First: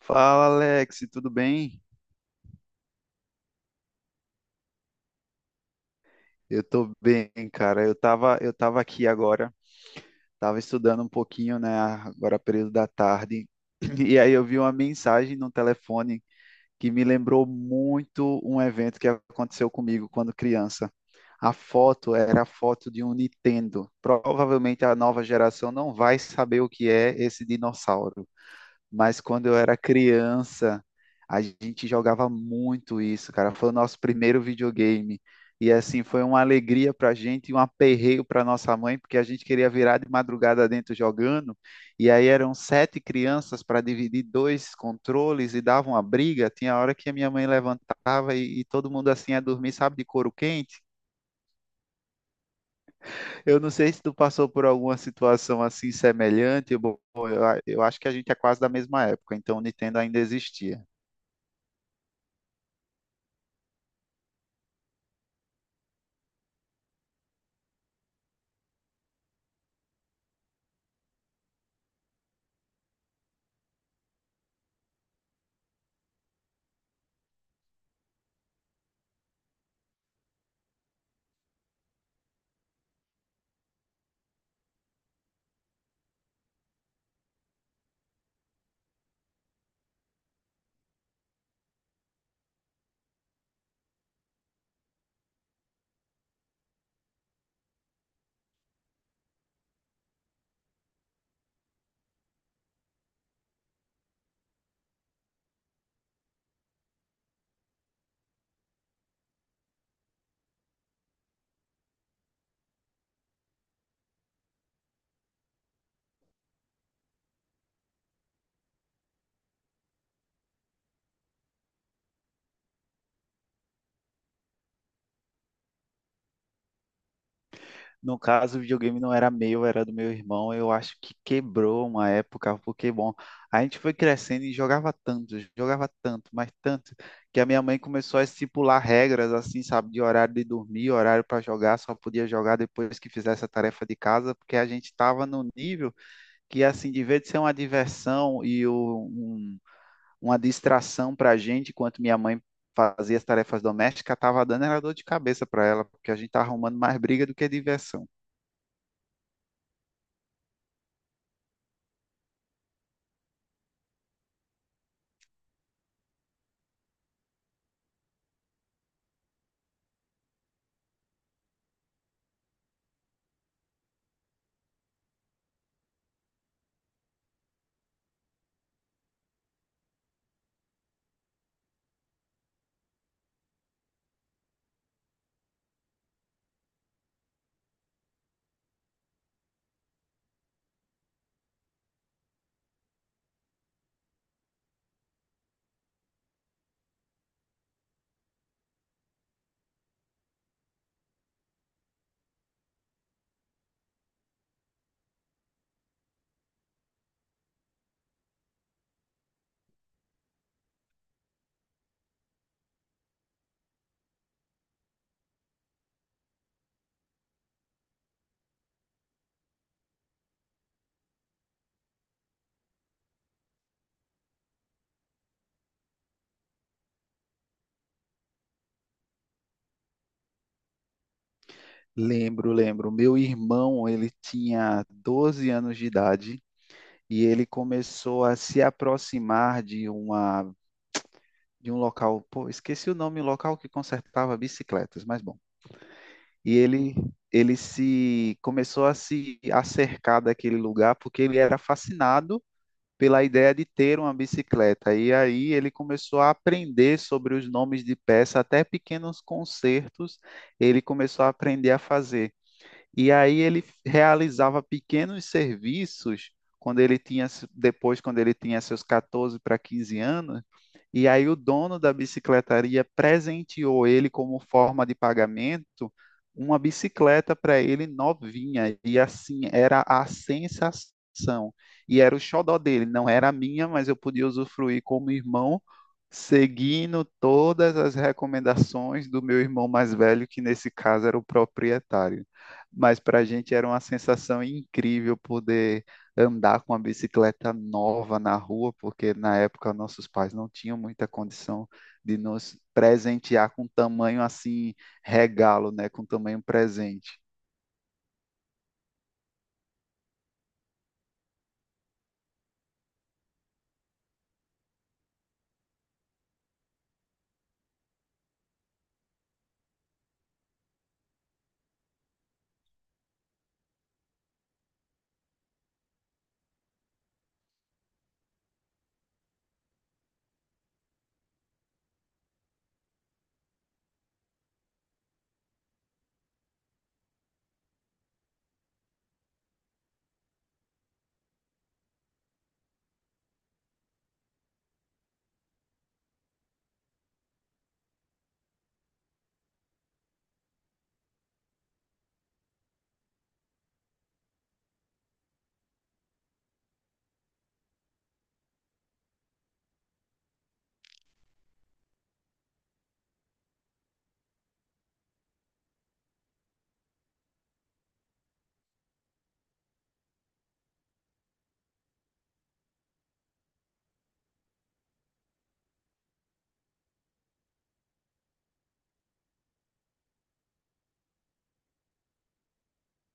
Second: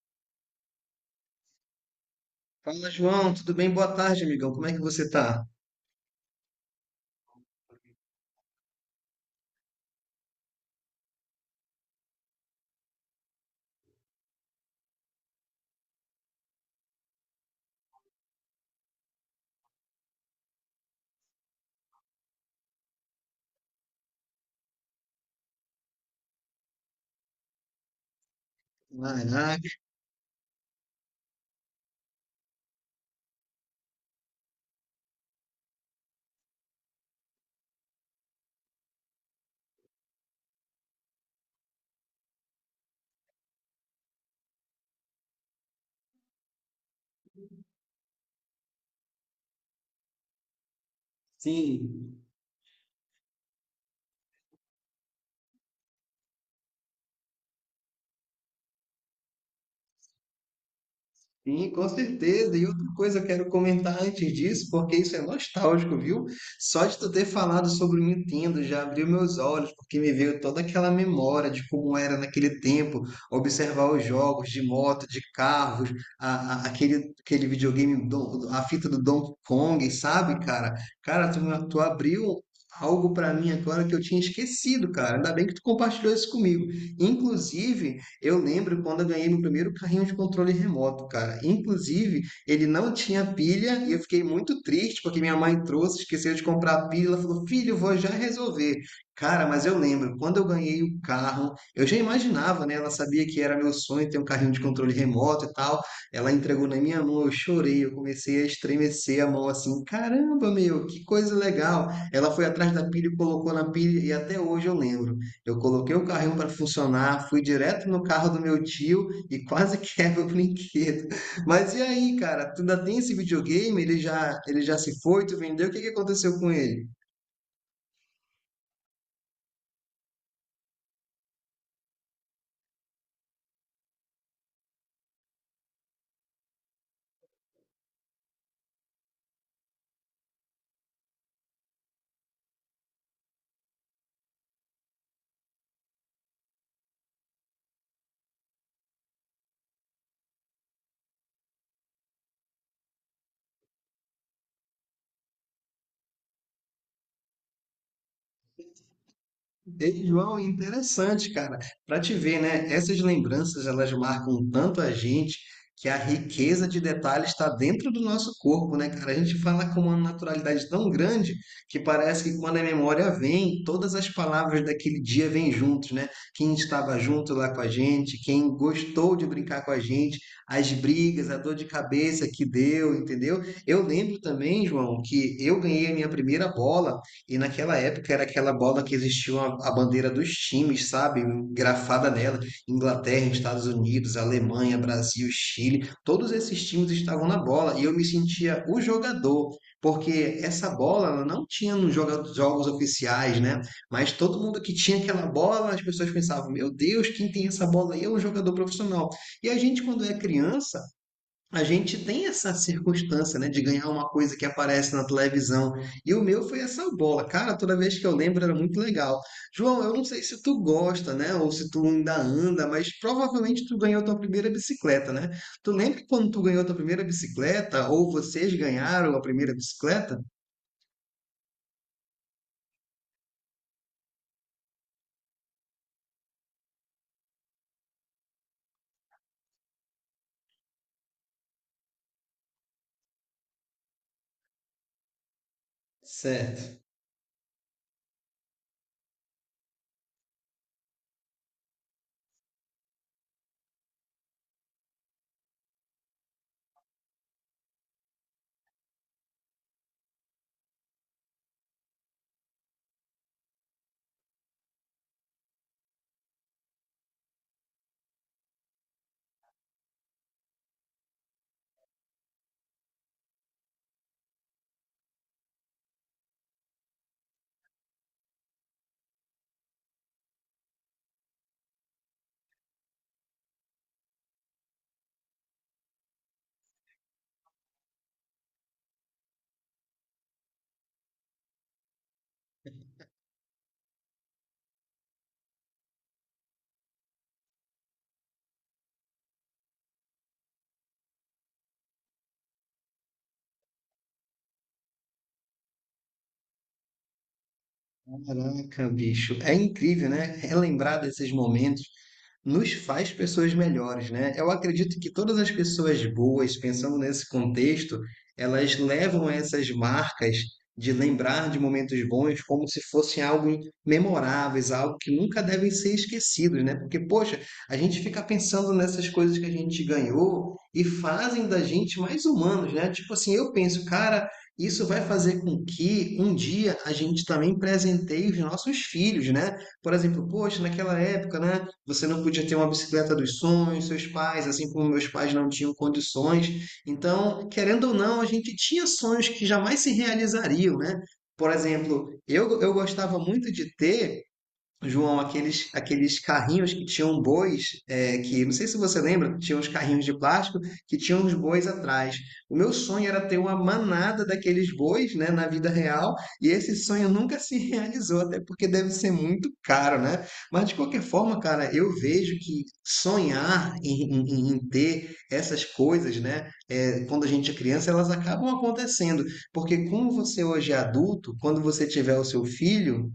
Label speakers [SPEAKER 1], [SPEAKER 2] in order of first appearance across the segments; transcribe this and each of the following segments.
[SPEAKER 1] Fala, Alex, tudo bem?
[SPEAKER 2] Fala, João, tudo bem? Boa tarde, amigão. Como é que você tá?
[SPEAKER 1] Eu tô bem, cara. Eu tava aqui agora, tava estudando um pouquinho, né, agora período da tarde, e aí eu vi uma mensagem no telefone que me lembrou muito um evento que aconteceu comigo quando criança. A foto era a foto de um Nintendo. Provavelmente a nova geração não vai saber o que é esse dinossauro. Mas quando eu
[SPEAKER 2] Caraca.
[SPEAKER 1] era criança, a gente jogava muito isso, cara. Foi o nosso primeiro videogame. E assim, foi uma alegria pra gente e um aperreio pra nossa mãe, porque a gente queria virar de madrugada dentro jogando. E aí eram sete crianças para dividir dois controles e dava uma briga. Tinha hora que a minha mãe levantava e todo mundo assim ia dormir, sabe, de couro quente.
[SPEAKER 2] Sim.
[SPEAKER 1] Eu não sei se tu passou por alguma situação assim semelhante. Bom, eu acho que a gente é quase da mesma época, então o Nintendo ainda existia.
[SPEAKER 2] Sim, com certeza. E outra coisa eu quero comentar antes disso, porque isso é nostálgico, viu? Só de tu ter falado sobre o Nintendo já abriu meus olhos, porque me veio toda aquela memória de como era naquele tempo observar os jogos de moto, de carros, aquele videogame, a fita do Donkey Kong, sabe, cara? Cara, tu, tu abriu algo pra mim agora que eu tinha esquecido, cara. Ainda bem que tu compartilhou isso comigo. Inclusive, eu lembro quando eu ganhei meu primeiro carrinho de controle remoto, cara. Inclusive, ele não tinha pilha e eu fiquei muito triste porque minha mãe trouxe, esqueceu de comprar a pilha. Ela falou: filho, eu vou já resolver. Cara, mas eu lembro, quando eu ganhei o carro, eu já imaginava, né? Ela sabia que era meu sonho ter um carrinho de controle remoto e tal. Ela entregou na minha mão, eu chorei, eu comecei a estremecer a mão assim: caramba, meu, que coisa legal. Ela foi atrás da pilha e colocou na pilha, e até hoje eu lembro. Eu coloquei o carrinho para funcionar, fui direto no carro do meu tio e quase quebra o brinquedo. Mas e aí, cara? Tu ainda tem esse videogame? Ele já se foi? Tu vendeu? O que que aconteceu com ele?
[SPEAKER 1] No caso, o videogame não era meu, era do meu irmão. Eu acho que quebrou uma época, porque, bom, a gente foi crescendo e jogava tanto, mas tanto, que a minha mãe começou a estipular regras, assim, sabe, de horário de dormir, horário para jogar, só podia jogar depois que fizesse a tarefa de casa, porque a gente estava no nível que, assim, de vez de ser uma diversão e uma distração para a gente, enquanto minha mãe fazia as tarefas domésticas, estava dando era dor de cabeça para ela, porque a gente estava arrumando mais briga do que diversão.
[SPEAKER 2] Ei, João, interessante, cara. Para te ver, né? Essas lembranças elas marcam tanto a gente que a riqueza de detalhes está dentro do nosso corpo, né, cara? A gente fala com uma naturalidade tão grande que parece que quando a memória vem, todas as palavras daquele dia vêm juntos, né? Quem estava junto lá com a gente, quem gostou de brincar com a gente, as brigas, a dor de cabeça que deu, entendeu? Eu lembro também, João, que eu ganhei a minha primeira bola. E naquela época era aquela bola que existia uma a bandeira dos times, sabe? Grafada nela. Inglaterra, Estados Unidos, Alemanha, Brasil, Chile. Todos esses times estavam na bola e eu me sentia o jogador. Porque essa bola ela não tinha nos jogos oficiais, né? Mas todo mundo que tinha aquela bola, as pessoas pensavam: meu Deus, quem tem essa bola aí é um jogador profissional. E a gente, quando é criança, a gente tem essa circunstância, né, de ganhar uma coisa que aparece na televisão. E o meu foi essa bola. Cara, toda vez que eu lembro era muito legal. João, eu não sei se tu gosta, né, ou se tu ainda anda, mas provavelmente tu ganhou tua primeira bicicleta, né? Tu lembra quando tu ganhou tua primeira bicicleta ou vocês ganharam a primeira bicicleta?
[SPEAKER 1] Lembro, lembro. Meu irmão, ele tinha 12 anos de idade e ele começou a se aproximar de uma, de um local, pô, esqueci o nome, um local que consertava bicicletas, mas bom. E
[SPEAKER 2] Certo.
[SPEAKER 1] ele se começou a se acercar daquele lugar porque ele era fascinado pela ideia de ter uma bicicleta. E aí ele começou a aprender sobre os nomes de peça, até pequenos consertos ele começou a aprender a fazer. E aí ele realizava pequenos serviços quando ele tinha, depois, quando ele tinha seus 14 para 15 anos, e aí o dono da bicicletaria presenteou ele como forma de pagamento uma bicicleta para ele novinha, e assim era a sensação. E era o xodó dele, não era a minha, mas eu podia usufruir como irmão, seguindo todas as recomendações do meu irmão mais velho, que nesse caso era o proprietário. Mas para a gente era uma sensação incrível poder andar com uma bicicleta nova na rua, porque na época nossos pais não tinham muita condição de nos presentear com tamanho assim, regalo, né, com tamanho presente.
[SPEAKER 2] Caraca, bicho, é incrível, né? Relembrar desses momentos nos faz pessoas melhores, né? Eu acredito que todas as pessoas boas, pensando nesse contexto, elas levam essas marcas de lembrar de momentos bons como se fossem algo memoráveis, algo que nunca devem ser esquecidos, né? Porque, poxa, a gente fica pensando nessas coisas que a gente ganhou e fazem da gente mais humanos, né? Tipo assim, eu penso, cara, isso vai fazer com que um dia a gente também presenteie os nossos filhos, né? Por exemplo, poxa, naquela época, né, você não podia ter uma bicicleta dos sonhos, seus pais, assim como meus pais não tinham condições. Então, querendo ou não, a gente tinha sonhos que jamais se realizariam, né? Por exemplo, eu gostava muito de ter, João, aqueles carrinhos que tinham bois, é, que não sei se você lembra, tinham os carrinhos de plástico que tinham os bois atrás. O meu sonho era ter uma manada daqueles bois, né, na vida real, e esse sonho nunca se realizou, até porque deve ser muito caro, né? Mas de qualquer forma, cara, eu vejo que sonhar em ter essas coisas, né, é, quando a gente é criança, elas acabam acontecendo, porque como você hoje é adulto, quando você tiver o seu filho,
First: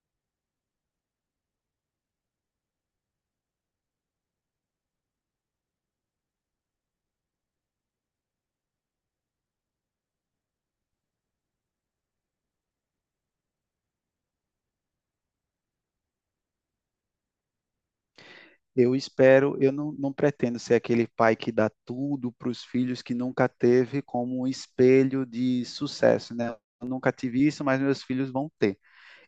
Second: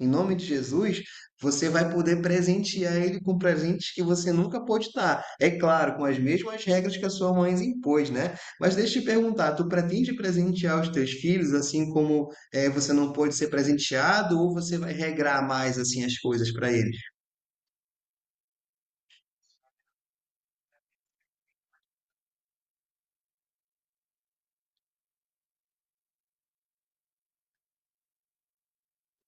[SPEAKER 2] em nome de Jesus, você vai poder presentear ele com presentes que você nunca pôde dar. É claro, com as mesmas regras que a sua mãe impôs, né? Mas deixa eu te perguntar, tu pretende presentear os teus filhos assim como você não pôde ser presenteado, ou você vai regrar mais assim as coisas para eles?
[SPEAKER 1] Eu espero, eu não, não pretendo ser aquele pai que dá tudo para os filhos que nunca teve como um espelho de sucesso, né? Eu nunca tive isso, mas meus filhos vão ter.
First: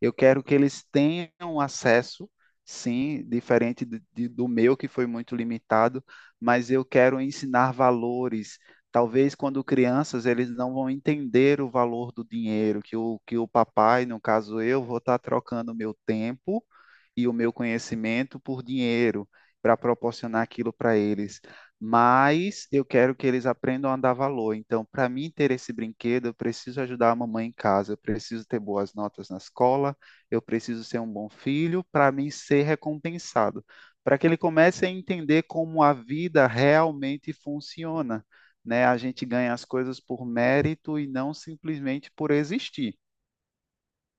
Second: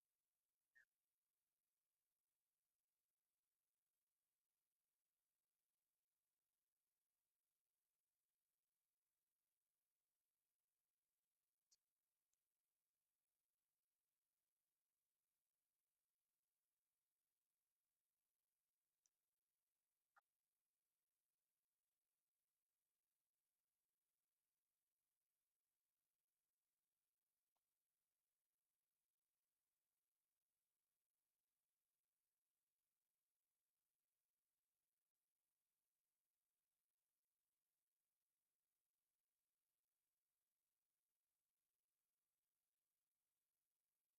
[SPEAKER 1] Eu quero que eles tenham acesso, sim, diferente do meu, que foi muito limitado, mas eu quero ensinar valores. Talvez quando crianças eles não vão entender o valor do dinheiro, que o papai, no caso eu, vou estar trocando meu tempo e o meu conhecimento por dinheiro para proporcionar aquilo para eles, mas eu quero que eles aprendam a dar valor. Então, para mim ter esse brinquedo, eu preciso ajudar a mamãe em casa, eu preciso ter boas notas na escola, eu preciso ser um bom filho para mim ser recompensado, para que ele comece a entender como a vida realmente funciona, né? A gente ganha as coisas por mérito e não simplesmente por existir.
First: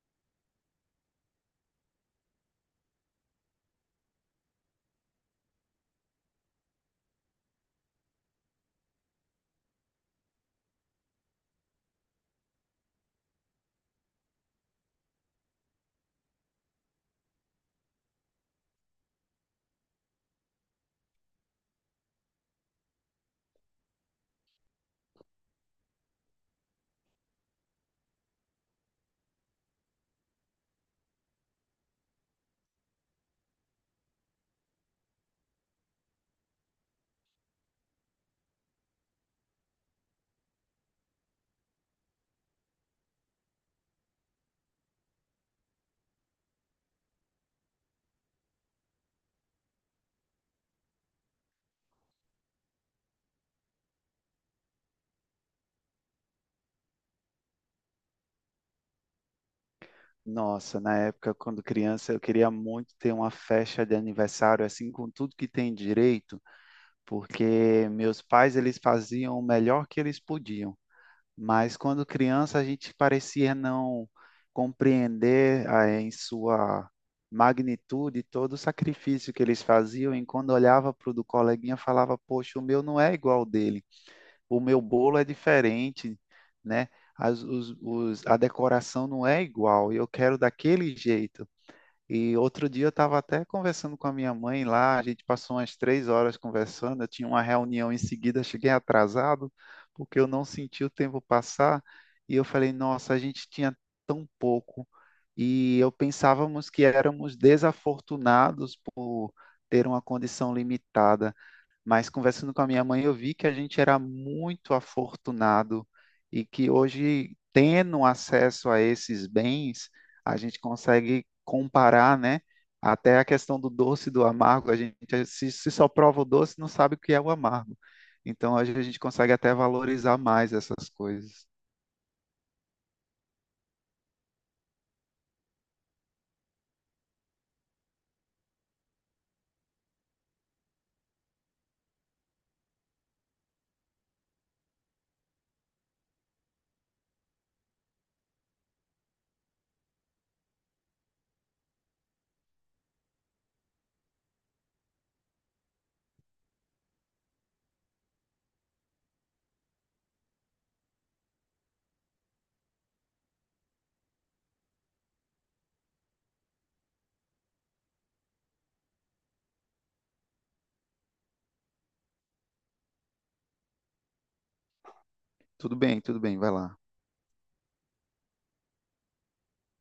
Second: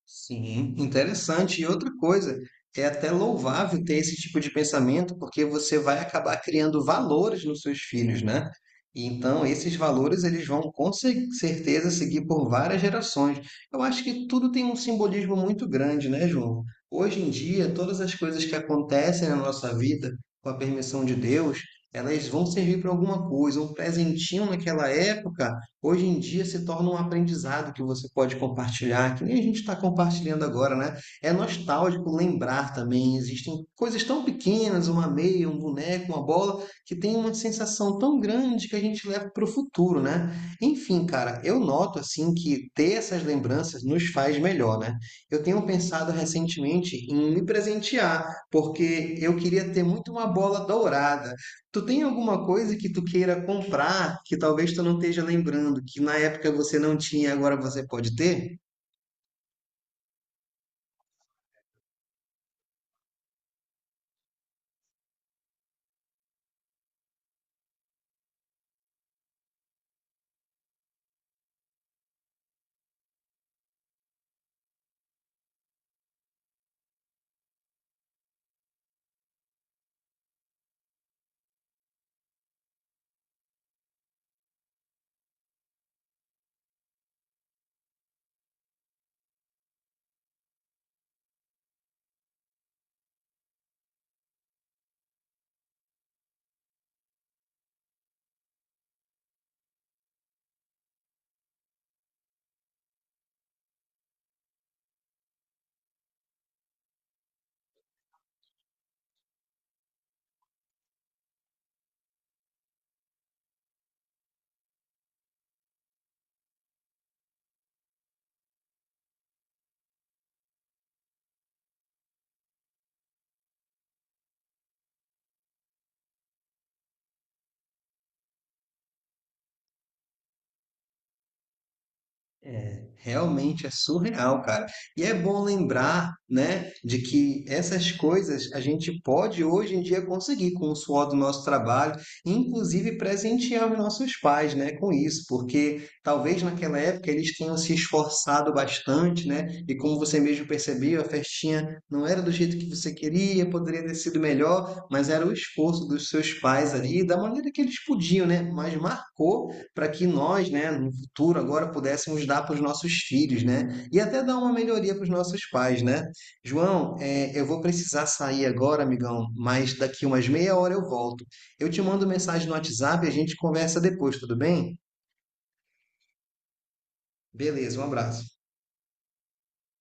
[SPEAKER 2] Sim, interessante. E outra coisa, é até louvável ter esse tipo de pensamento, porque você vai acabar criando valores nos seus filhos, né? E então, esses valores eles vão com certeza seguir por várias gerações. Eu acho que tudo tem um simbolismo muito grande, né, João? Hoje em dia, todas as coisas que acontecem na nossa vida, com a permissão de Deus, elas vão servir para alguma coisa. Um presentinho naquela época hoje em dia se torna um aprendizado que você pode compartilhar, que nem a gente está compartilhando agora, né? É nostálgico lembrar também. Existem coisas tão pequenas, uma meia, um boneco, uma bola, que tem uma sensação tão grande que a gente leva para o futuro, né? Enfim, cara, eu noto assim que ter essas lembranças nos faz melhor, né? Eu tenho pensado recentemente em me presentear, porque eu queria ter muito uma bola dourada. Tu tem alguma coisa que tu queira comprar que talvez tu não esteja lembrando, que na época você não tinha, agora você pode ter?
[SPEAKER 1] Nossa, na época, quando criança, eu queria muito ter uma festa de aniversário, assim, com tudo que tem direito, porque meus pais, eles faziam o melhor que eles podiam. Mas quando criança, a gente parecia não compreender, ah, em sua magnitude todo o sacrifício que eles faziam, e quando olhava para o do coleguinha, falava, poxa, o meu não é igual ao dele, o meu bolo é diferente, né? A decoração não é igual, e eu quero daquele jeito. E outro dia eu estava até conversando com a minha mãe lá, a gente passou umas 3 horas conversando, eu tinha uma reunião em seguida, cheguei atrasado, porque eu não senti o tempo passar, e eu falei, nossa, a gente tinha tão pouco, e eu pensávamos que éramos desafortunados por ter uma condição limitada. Mas conversando com a minha mãe, eu vi que a gente era muito afortunado e que hoje, tendo acesso a esses bens, a gente consegue comparar, né? Até a questão do doce e do amargo, a gente se só prova o doce, não sabe o que é o amargo. Então, hoje a gente consegue até valorizar mais essas coisas.
[SPEAKER 2] É, realmente é surreal, cara. E é bom lembrar, né, de que essas coisas a gente pode hoje em dia conseguir com o suor do nosso trabalho, inclusive presentear os nossos pais, né, com isso, porque talvez naquela época eles tenham se esforçado bastante, né, e como você mesmo percebeu, a festinha não era do jeito que você queria, poderia ter sido melhor, mas era o esforço dos seus pais ali, da maneira que eles podiam, né, mas marcou para que nós, né, no futuro agora pudéssemos dar para os nossos filhos, né? E até dar uma melhoria para os nossos pais, né? João, é, eu vou precisar sair agora, amigão, mas daqui umas meia hora eu volto. Eu te mando mensagem no WhatsApp e a gente conversa depois, tudo bem?
[SPEAKER 1] Tudo bem, vai lá.
[SPEAKER 2] Beleza, um abraço.